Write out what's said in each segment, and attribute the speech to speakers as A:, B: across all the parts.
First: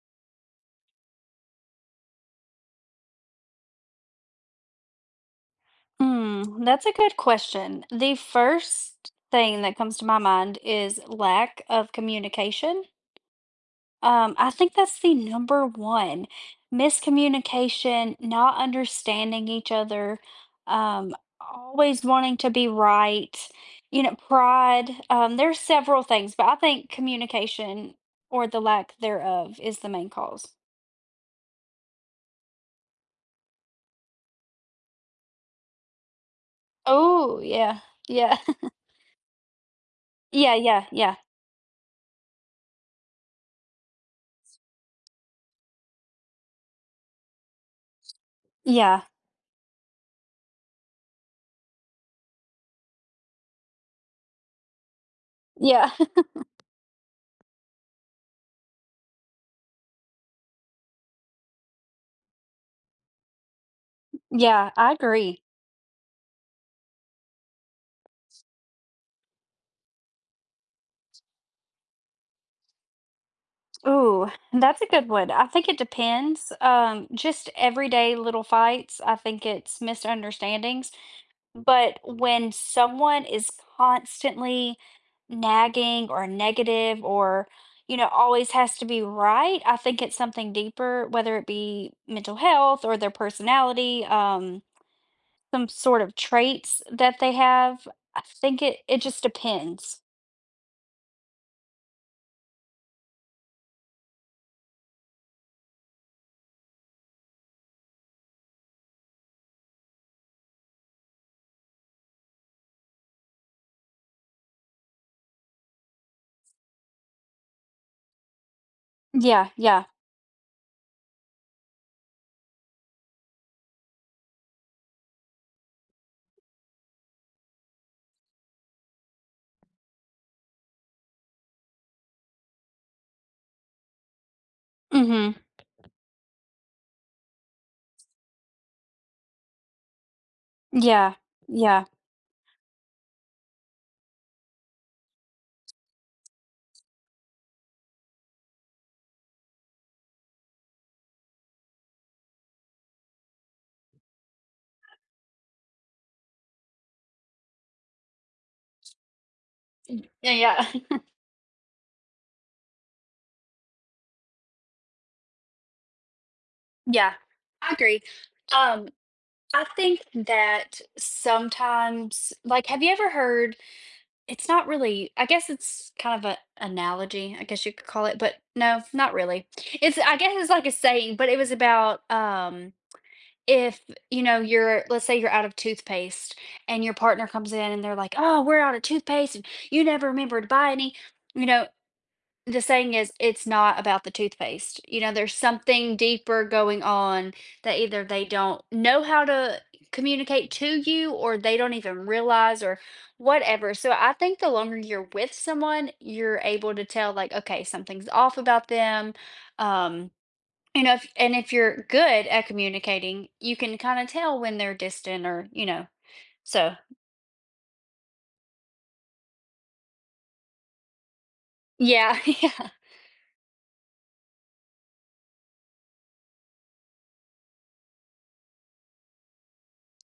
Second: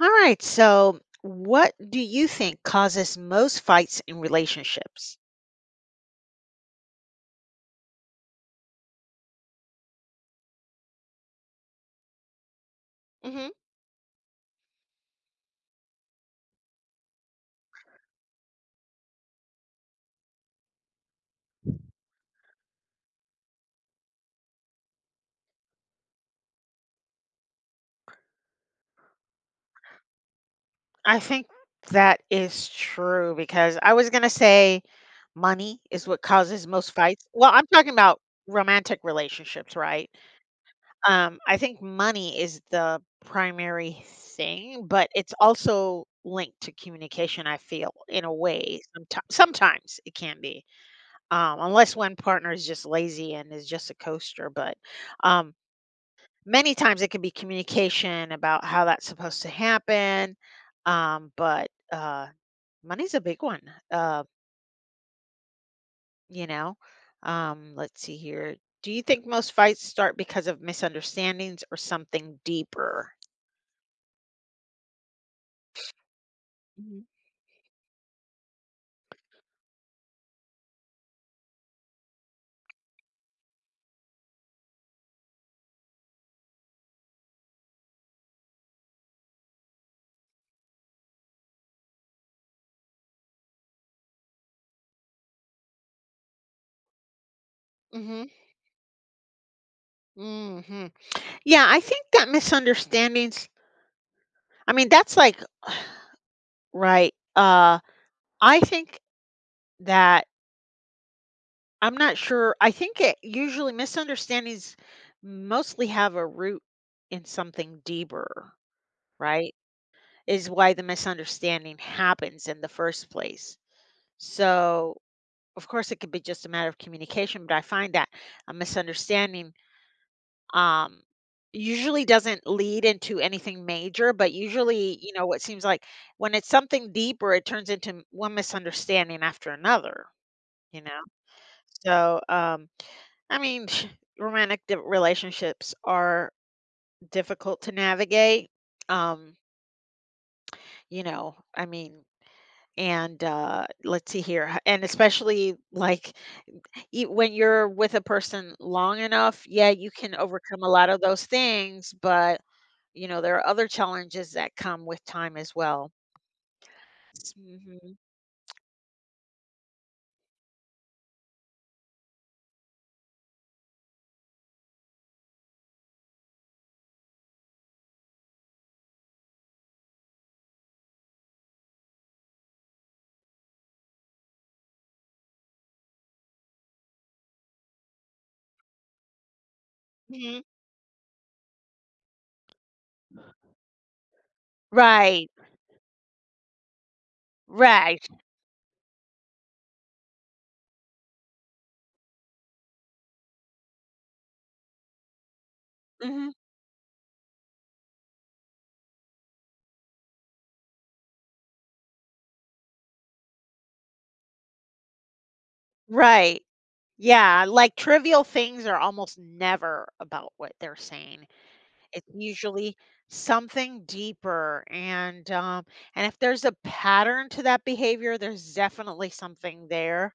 A: All right. So, what do you think causes most fights in relationships?
B: Mm, that's a good question. The first thing that comes to my mind is lack of communication.
A: hmm
B: I think that's the number one. Miscommunication, not understanding each other, always wanting to be right, you know, pride. There's several things, but I think communication or the lack thereof is the main cause.
A: I think that is true because I was going to say money is what causes most fights.
B: Oh,
A: Well, I'm
B: yeah.
A: talking about
B: Yeah.
A: romantic relationships, right?
B: Yeah, yeah, yeah.
A: I think money is the primary thing, but it's also linked to communication, I feel, in a way.
B: Yeah.
A: Sometimes it can be, unless one partner is just lazy and is just a coaster. But um,
B: Yeah.
A: many times it can be communication about how that's supposed to happen, um, but, uh, money's a big one, uh,
B: Yeah, I agree.
A: you know? Let's see here. Do you think most fights start because of misunderstandings or something deeper?
B: Ooh, that's a good one. I think it depends.
A: Mhm.
B: Just everyday little fights. I think it's misunderstandings. But when someone is constantly nagging or negative or, you know, always has to be right, I think it's something deeper, whether it be mental health or their personality, some sort of traits that they have. I
A: Mhm,
B: think it just depends.
A: mhm. Yeah, I think that misunderstandings I mean, that's like Right, I think that I'm not sure. I think it usually misunderstandings mostly have a root in something deeper,
B: Yeah,
A: right?
B: yeah.
A: Is why the misunderstanding happens in the first place. So, of course, it could be just a matter of communication, but I find that a misunderstanding um, usually doesn't lead into anything major, but usually, you know,
B: Mm-hmm.
A: what seems like when it's something deeper, it turns into one misunderstanding after another, you
B: Yeah,
A: know?
B: yeah, yeah.
A: So, I mean, romantic relationships are difficult to navigate. Um, you know, I mean, and let's see here, and especially like when you're with a person long enough, yeah, you can
B: Yeah,
A: overcome
B: yeah.
A: a lot of those things, but you know, there are other challenges that come with time as well.
B: Yeah, I
A: Mhm.
B: agree. Um, I think that sometimes, like, have you ever heard? It's not really. I guess it's kind of an analogy. I guess you could call it, but no, not really. It's. I guess it's like a saying, but it was about if you know you're, let's say you're out of toothpaste, and your partner comes in and they're like, "Oh, we're out of toothpaste, and you never remember
A: Mhm.
B: to buy any." You know, the saying is, "It's not about the toothpaste." You know,
A: Right,
B: there's something deeper going on that either
A: right,
B: they don't know how to communicate to you or they don't even realize or whatever. So I think the longer you're with someone,
A: hmm
B: you're able to tell, like, okay, something's off about them. Um, you know, if, and if you're good at communicating, you can kind of tell when they're distant or, you know,
A: right.
B: so
A: Yeah, like trivial things are almost never about what they're saying. It's
B: yeah, yeah,
A: usually something deeper, and if there's a pattern to that behavior, there's definitely something there,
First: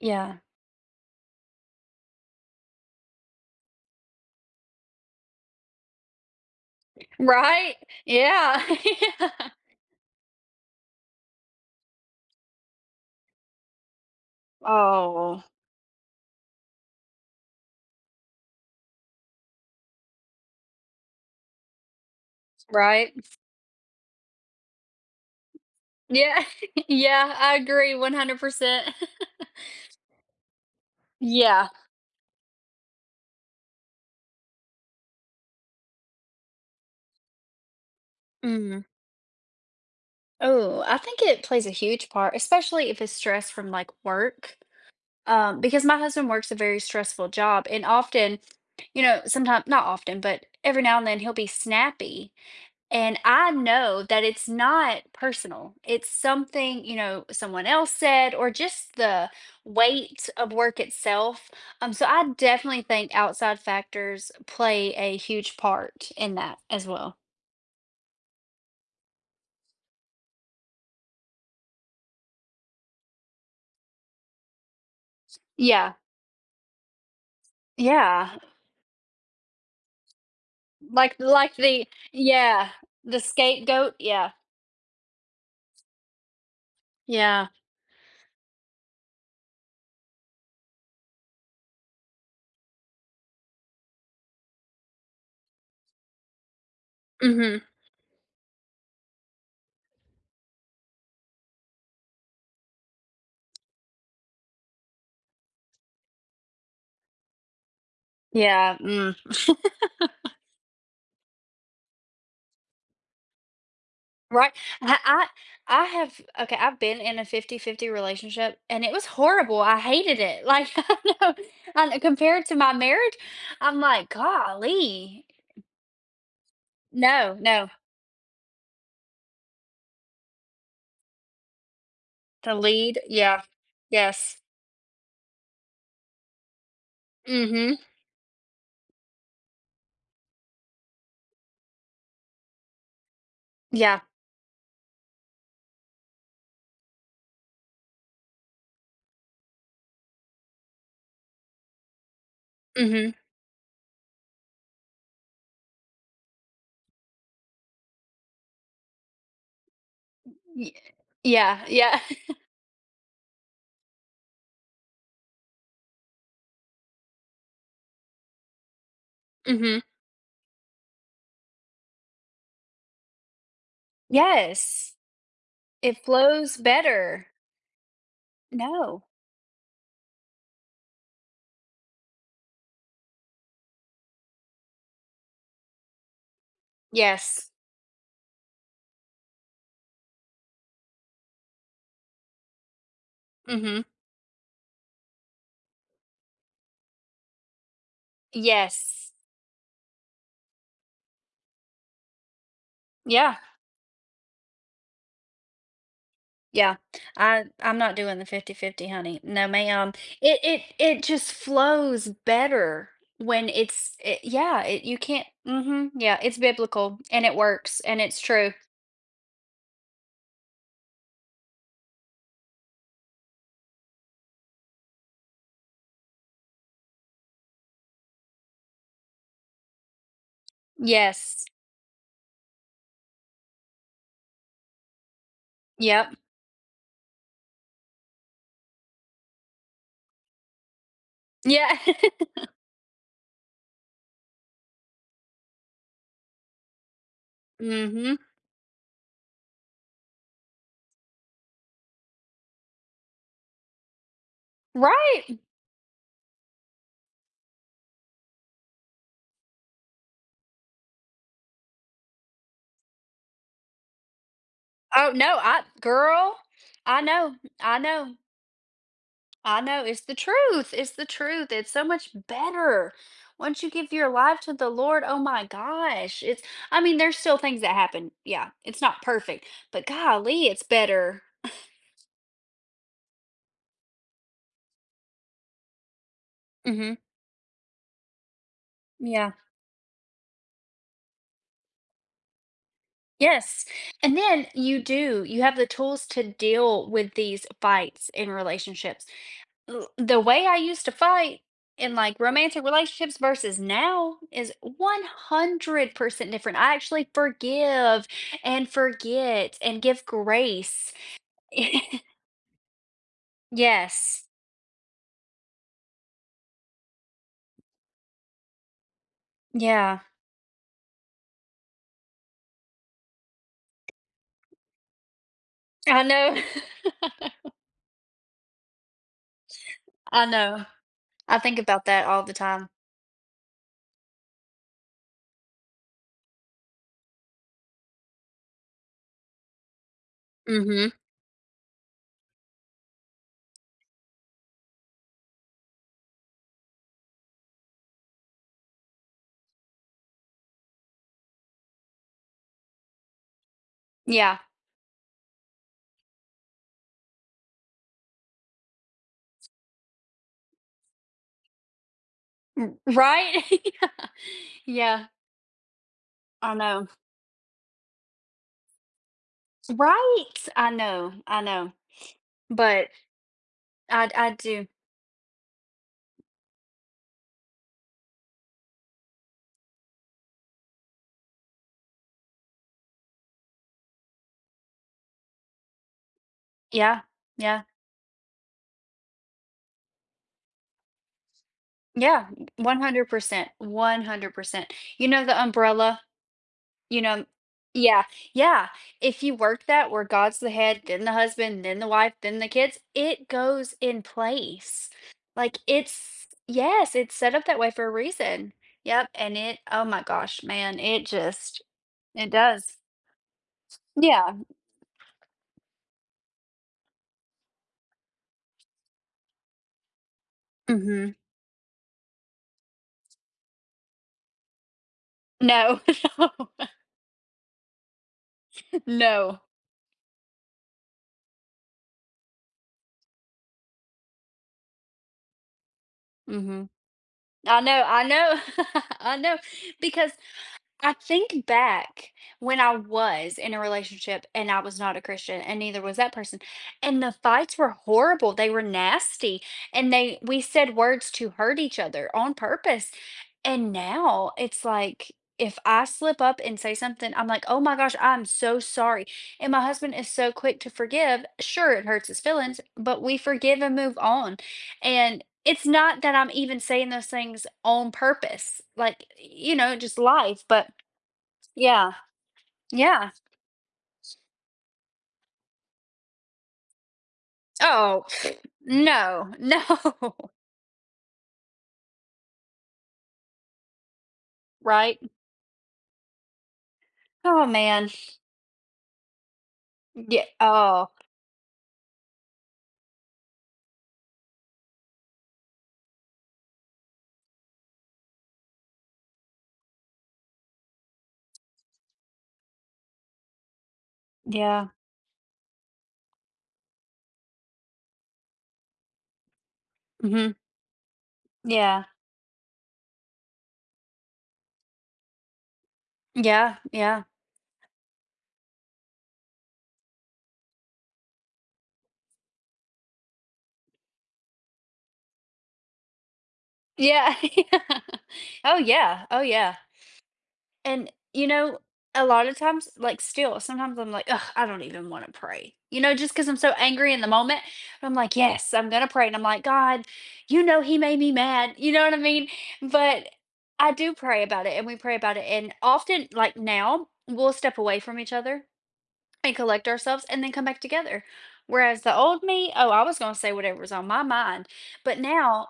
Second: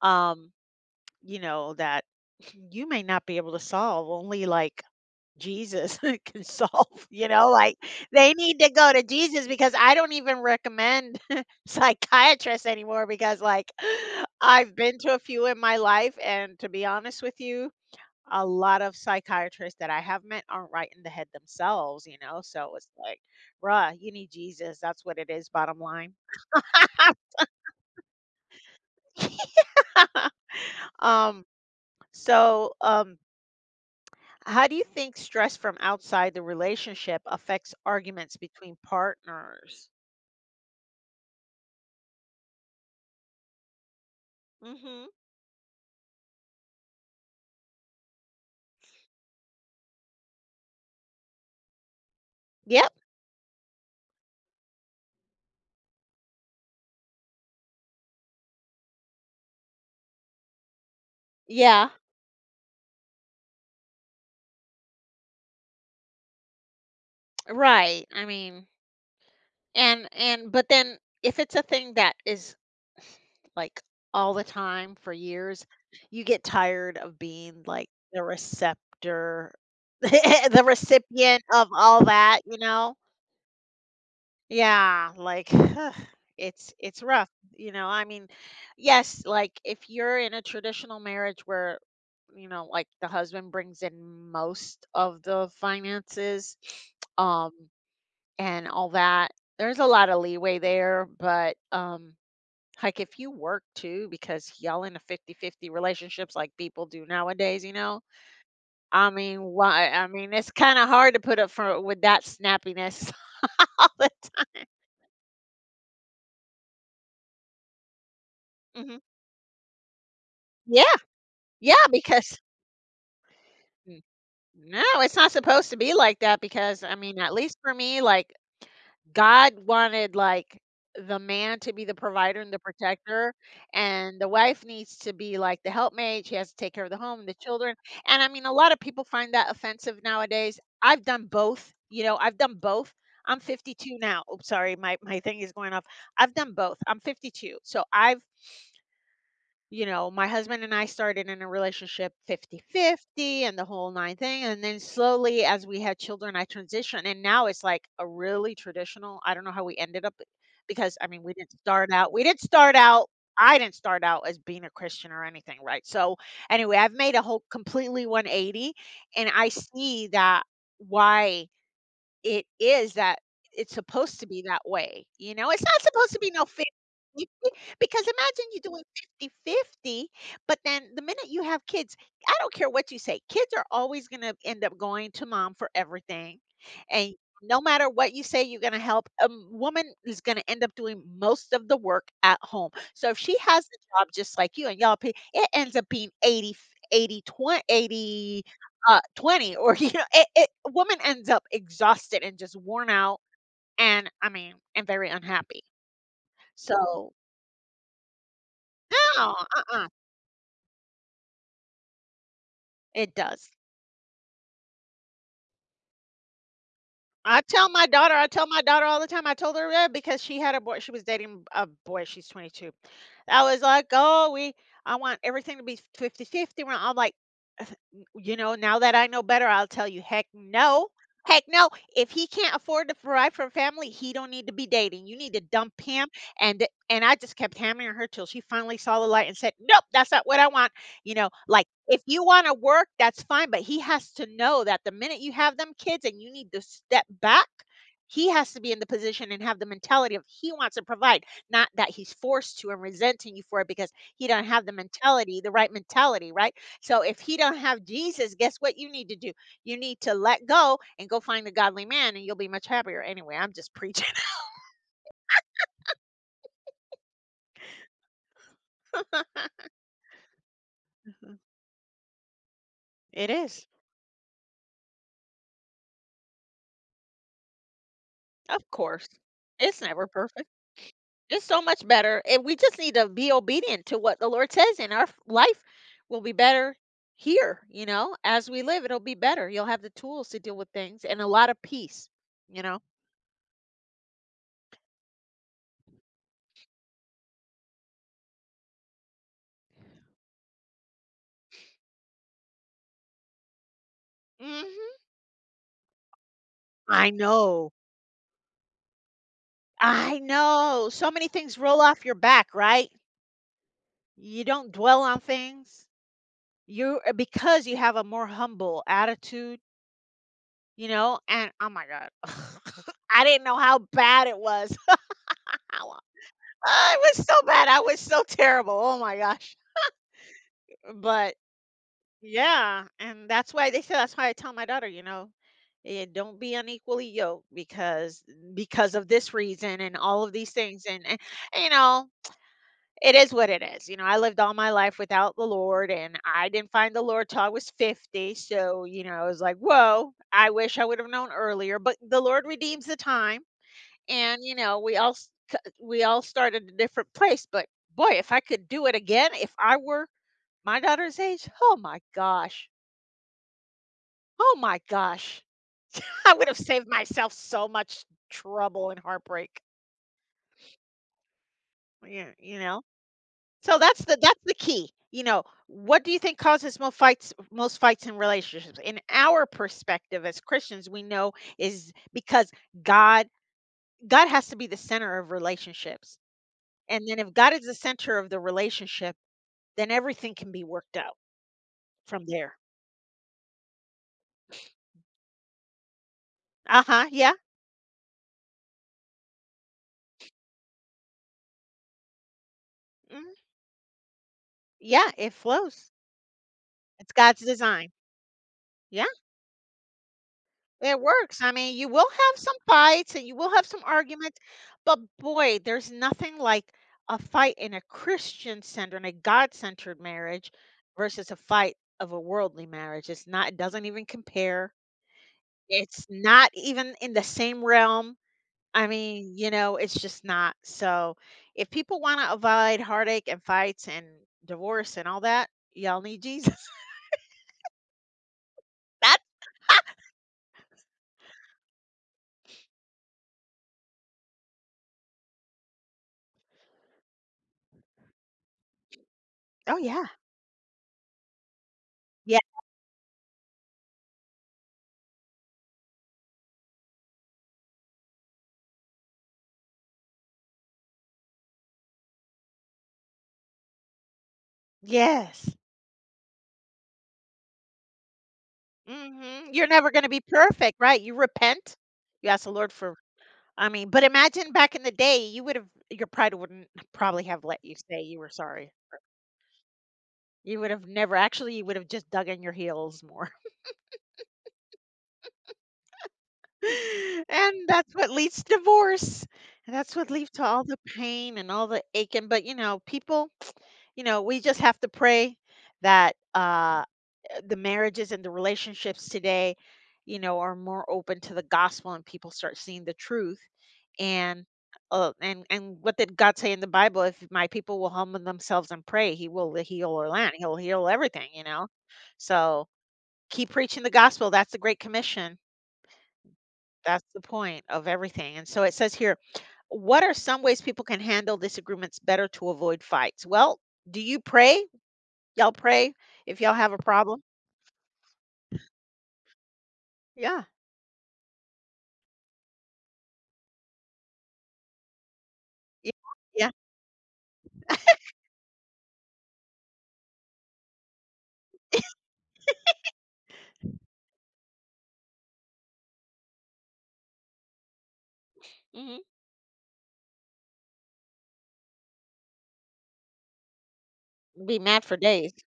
B: yeah.
A: um, you know, that you may not be able to solve, only, like, Jesus can solve, you know,
B: Right?
A: like, they need
B: Yeah.
A: to go to
B: yeah.
A: Jesus because I don't even recommend psychiatrists anymore because, like, I've been to a
B: Oh,
A: few in my life, and to be honest with you, a lot of psychiatrists that I have met aren't right in the head themselves, you know, so it's
B: right.
A: like, "Bruh, you need Jesus, that's what it is, bottom line."
B: Yeah. Yeah, I agree 100%.
A: Um,
B: Yeah.
A: so, how do you think stress from outside the relationship affects arguments between
B: Mm.
A: partners?
B: Oh, I think it plays a huge part, especially if it's stress from, like, work,
A: Mhm.
B: because my husband works a very stressful job, and often, you know, sometimes not often, but every now and then, he'll be snappy.
A: Yep,
B: And I know that it's not personal. It's something, you know, someone else said or just the weight of work itself.
A: yeah,
B: So I definitely think outside factors play a huge part in that as well.
A: right, I mean and but then if it's a thing that is like all the time for years,
B: Yeah.
A: you get tired of being like the
B: Yeah.
A: receptor the
B: Like
A: recipient
B: like
A: of
B: the
A: all that, you
B: yeah,
A: know?
B: the scapegoat. Yeah.
A: Yeah, like it's rough,
B: Yeah.
A: you know. I mean, yes, like if you're in a traditional marriage where you know, like the husband brings in most of the finances, um
B: Mhm.
A: and all that. There's a lot of leeway there, but like if you work too, because y'all in a 50-50 relationships like people do nowadays, you know.
B: Yeah.
A: I
B: Mm.
A: mean, why I mean it's kinda hard to put up for with that snappiness all the
B: Right.
A: time.
B: I I have okay, I've been in a 50-50 relationship, and it
A: Mhm.
B: was horrible, I hated it, like,
A: Yeah,
B: I know.
A: yeah,
B: I know
A: because
B: compared to my marriage, I'm like,
A: no, it's
B: "Golly."
A: not supposed to be like that because I mean,
B: No,
A: at least
B: no.
A: for me, like God wanted like the man to be the provider and
B: The
A: the
B: lead,
A: protector,
B: yeah.
A: and the
B: Yes.
A: wife needs to be like the helpmate. She has to take care of the home and the
B: Mm,
A: children.
B: mhm.
A: And I mean, a lot of people find that offensive nowadays. I've done both. You know, I've done both. I'm 52
B: Yeah.
A: now. Oops, sorry, my thing is going off. I've done both. I'm 52, so I've you know, my husband and I started in a relationship
B: Mm, mhm.
A: 50-50 and the whole nine thing. And then slowly as we had children, I transitioned. And now it's like a really traditional. I don't know how we ended up
B: Ye
A: because I mean
B: Yeah, yeah.
A: we didn't start out, I didn't start out as being a Christian or anything, right? So anyway, I've made a whole completely 180 and I
B: Mhm.
A: see that why it is that it's supposed to be that
B: Yes.
A: way. You know, it's not
B: It
A: supposed to be no
B: flows
A: you
B: better.
A: see? Because imagine you doing
B: No.
A: 50-50, but then the minute you have kids I don't care what you say, kids are always gonna end up going to mom for everything, and
B: Yes.
A: no matter what you say, you're gonna help, a woman is gonna end up doing most of the work at home. So if she
B: Mm,
A: has the
B: mhm.
A: job just like you and y'all p it ends up being 80, 80, 20, 80,
B: Yes.
A: 20 or, you know, it woman ends up exhausted and just worn out
B: Yeah.
A: and, I mean, and very unhappy.
B: Yeah,
A: So
B: I'm not doing the 50 50, honey.
A: no,
B: No,
A: uh-uh,
B: ma'am. It just flows better
A: it
B: when
A: does.
B: it's it, yeah, it, you can't mhm, yeah, it's biblical and it works and it's
A: I tell
B: true.
A: my daughter all the time, I told her that because she was dating a boy, she's 22. I was like, "Oh, we I want everything to be 50-50. 50 We're like, You know, now that I know better, I'll tell you, heck no.
B: Yes.
A: Heck no. If he can't afford to provide for a family, he don't need to be dating. You need to dump him.
B: Yep.
A: And I just kept hammering her till she finally saw the light and said, Nope, that's not what I want. You know, like
B: Yeah.
A: if you want to work, that's fine. But he has to know that the minute you have them kids and you need to step back,
B: Mhm.
A: he has to be in the position and have the mentality of he wants to provide, not that he's forced to and resenting you for it because he do not have the
B: Right.
A: mentality, the right mentality, right? So if he don't have Jesus, guess what you need to do? You need to let go and go find a godly man and you'll be much happier. Anyway, I'm just preaching.
B: Oh, no, I girl, I know. I know. I know it's the truth. It's the
A: Mhm.
B: truth. It's so much better.
A: It
B: Once
A: is,
B: you give your life to the Lord, oh my gosh. It's I mean, there's still things that happen. Yeah,
A: of
B: it's not
A: course.
B: perfect,
A: It's
B: but
A: never perfect.
B: golly, it's better.
A: It's so much better. And we just need to be obedient to what the Lord says and our life will be better
B: Mhm.
A: here, you know, as we live, it'll be
B: Yeah.
A: better. You'll have the tools to deal with things and a lot of peace, you know.
B: Yes. And then you do, you have the tools to deal with these fights in relationships. The way I used to fight in like romantic relationships versus now is
A: hmm
B: 100% different. I
A: I
B: actually
A: know.
B: forgive and forget and give
A: I know.
B: grace.
A: So many things roll off your back, right?
B: Yes.
A: You don't dwell on things. You because you have a more humble attitude,
B: Yeah.
A: you know, and oh my god. I didn't know how bad it was.
B: I know.
A: Ah, it was so bad. I was so terrible. Oh my gosh.
B: I know.
A: But
B: I think about that all the time.
A: yeah, and that's why they say that's why I tell my daughter, you know, don't be unequally yoked because of this reason and all of these things
B: Mhm.
A: and you know it is what it is. You know, I lived all my life without the Lord and I didn't find the Lord till I was 50. So, you know, I was like, whoa, I wish I would have known earlier, but the Lord redeems the time.
B: Yeah.
A: And, you know, we all start at a different place, but boy, if I could do it again, if I were my daughter's age,
B: Right?
A: oh my
B: yeah.
A: gosh, I would
B: I
A: have
B: know.
A: saved myself so much trouble and heartbreak.
B: Right? I know. I know.
A: Yeah, you know?
B: But
A: So
B: I I
A: that's the
B: do.
A: key. You know, what do you think causes most fights in relationships? In our perspective as Christians, we know is because God God has to be the center of relationships.
B: Yeah.
A: And then if God
B: Yeah.
A: is the center of the relationship, then everything can be worked out from
B: Yeah,
A: there.
B: 100%, 100%. You know the umbrella? You
A: Uh-huh.
B: know,
A: Yeah.
B: yeah, yeah. If you work that where God's the head, then the husband, then the wife, then the kids, it
A: Mhm,
B: goes in place.
A: yeah, it
B: Like
A: flows.
B: it's yes,
A: It's
B: it's set
A: God's
B: up that way for a
A: design.
B: reason.
A: Yeah.
B: Yep, and it oh my gosh, man,
A: It
B: it
A: works. I
B: just
A: mean, you will
B: it
A: have some
B: does.
A: fights and you will have some
B: Yeah.
A: arguments, but boy, there's nothing like a fight in a Christian centered and a God centered marriage
B: Mhm.
A: versus a fight of a worldly marriage. It's not, it doesn't even compare.
B: No.
A: It's not
B: No.
A: even in the same realm. I mean,
B: No.
A: you know, it's just not. So if people want to avoid heartache and fights and divorce and all that, y'all need Jesus.
B: Mhm. I know, I know. I
A: That,
B: know. Because I think back when I was in a relationship and I was not a Christian and neither was that person. And the fights were horrible. They were nasty.
A: oh,
B: And
A: yeah.
B: they we said words to hurt each other on
A: Yeah.
B: purpose. And now it's like if I slip up and say something, I'm like, oh my gosh, I'm so sorry. And my husband is so quick to forgive. Sure, it hurts his feelings, but we forgive and move on. And
A: Yes.
B: it's not that I'm even saying those things on purpose, like,
A: Mhm.
B: you
A: You're
B: know,
A: never
B: just
A: gonna be
B: life, but
A: perfect, right? You repent.
B: yeah.
A: You ask the Lord for
B: Yeah.
A: I mean, but imagine back in the day, you would've your pride wouldn't probably have let you say
B: Oh,
A: you were sorry.
B: no. No.
A: You would have never actually, you would have just dug in your heels more.
B: Right? Oh,
A: And
B: man.
A: that's what leads to divorce. And that's what
B: Yeah.
A: leads to all the
B: Oh,
A: pain and all the aching. But, you know, people, you know, we just have to pray that, the marriages and the relationships today, you know, are more open to the gospel and people start seeing the truth. And
B: yeah.
A: and what did God say in the Bible? If my people will humble themselves and pray, He will heal our
B: Mhm.
A: land. He'll heal everything. You know,
B: Yeah.
A: so keep preaching the gospel. That's the Great Commission.
B: Yeah. Yeah.
A: That's the point of everything. And so it says here, what are some ways people can handle disagreements better to avoid fights? Well, do you pray? Y'all pray if y'all have a
B: Yeah.
A: problem.
B: yeah. Oh, yeah. Oh, yeah.
A: Yeah.
B: And, you know, a lot of times, like, still, sometimes I'm like, "Ugh, I don't even wanna pray," you know,
A: Yeah.
B: just because 'cause I'm so
A: Yeah.
B: angry in the moment. I'm like, "Yes, I'm gonna pray," and I'm like, "God, you know he made me mad," you know what I mean? But I do pray about it, and we pray about it, and often, like now, we'll step away from each other
A: Mhm.
B: and collect ourselves and then come back together. Whereas the old me, oh, I was going to say whatever was on my mind.
A: Be mad for
B: But
A: days.
B: now,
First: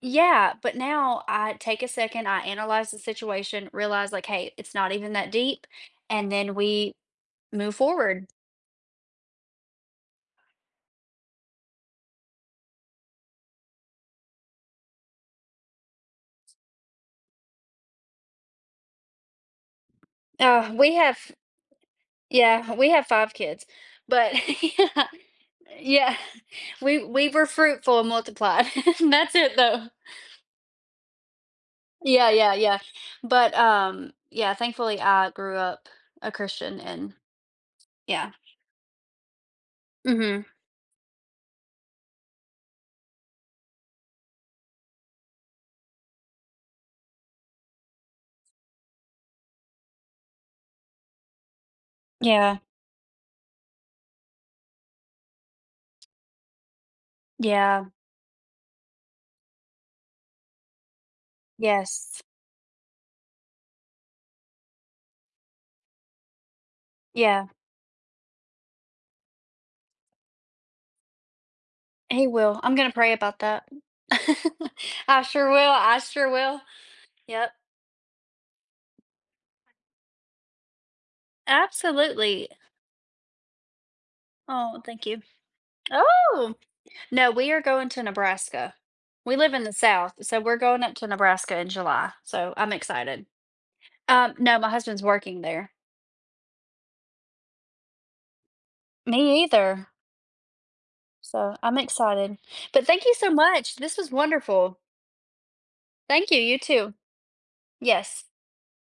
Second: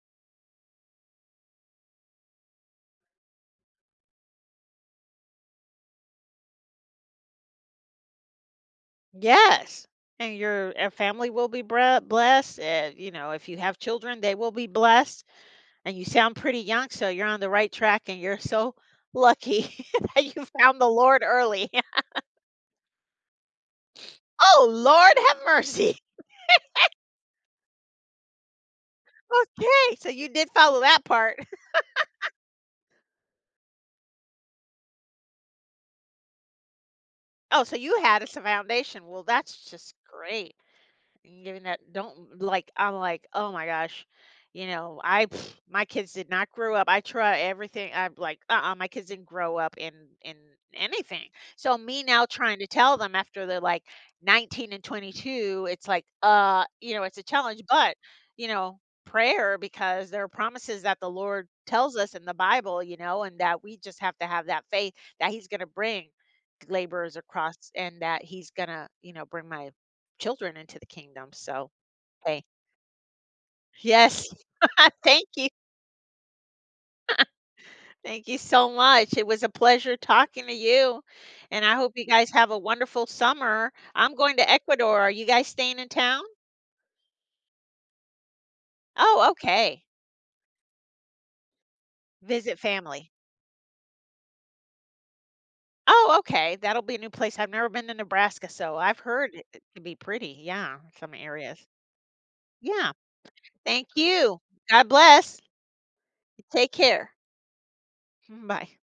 B: yeah, but now I take a second, I analyze the situation, realize like, hey, it's not even that deep. And then we move forward.
A: Yes. And your family will be blessed. You know, if you have children, they will be blessed. And you sound pretty young, so you're on the right track. And you're so lucky that you found the
B: We
A: Lord
B: have,
A: early.
B: yeah, we have five kids, but
A: Oh,
B: yeah,
A: Lord, have mercy.
B: yeah, we were fruitful and multiplied. That's it though.
A: Okay. So you did follow that part.
B: Yeah, yeah, yeah. But yeah, thankfully I grew up a Christian and
A: Oh, so you had
B: yeah.
A: as a foundation. Well, that's just
B: Mhm.
A: great. And giving that don't like I'm like, "Oh my gosh." You know, I pff, my kids did not grow up. I try everything. I'm like, "Uh-uh, my kids didn't grow up in in anything." So me now
B: Yeah.
A: trying to tell them after they're like 19 and 22, it's like, you know, it's a challenge,
B: Yeah.
A: but, you know, prayer because there are promises that the Lord tells us
B: Yes.
A: in the Bible, you know, and that we just have to have that faith that he's going to bring laborers
B: Yeah.
A: across and that he's going to, you know, bring my children into the kingdom. So,
B: He
A: hey,
B: will. I'm gonna pray about that.
A: yes.
B: I
A: Thank you.
B: sure will. I sure will. Yep.
A: Thank you so much. It was a pleasure talking to you. And I hope you guys
B: Absolutely.
A: have a wonderful summer. I'm going to
B: Oh,
A: Ecuador.
B: thank
A: Are
B: you.
A: you guys staying in town?
B: Oh, no, we are going to Nebraska.
A: Oh,
B: We live in the
A: okay.
B: South, so we're going up to Nebraska in July. So
A: Visit
B: I'm
A: family.
B: excited. No, my husband's working there.
A: Oh, okay. That'll be a new place. I've never been to Nebraska, so I've heard
B: Me
A: it it can
B: either.
A: be pretty. Yeah, some
B: So
A: areas.
B: I'm excited. But
A: Yeah.
B: thank you so much.
A: Thank
B: This was
A: you.
B: wonderful.
A: God bless.
B: Thank you. You
A: Take
B: too.
A: care.
B: Yes.
A: Bye.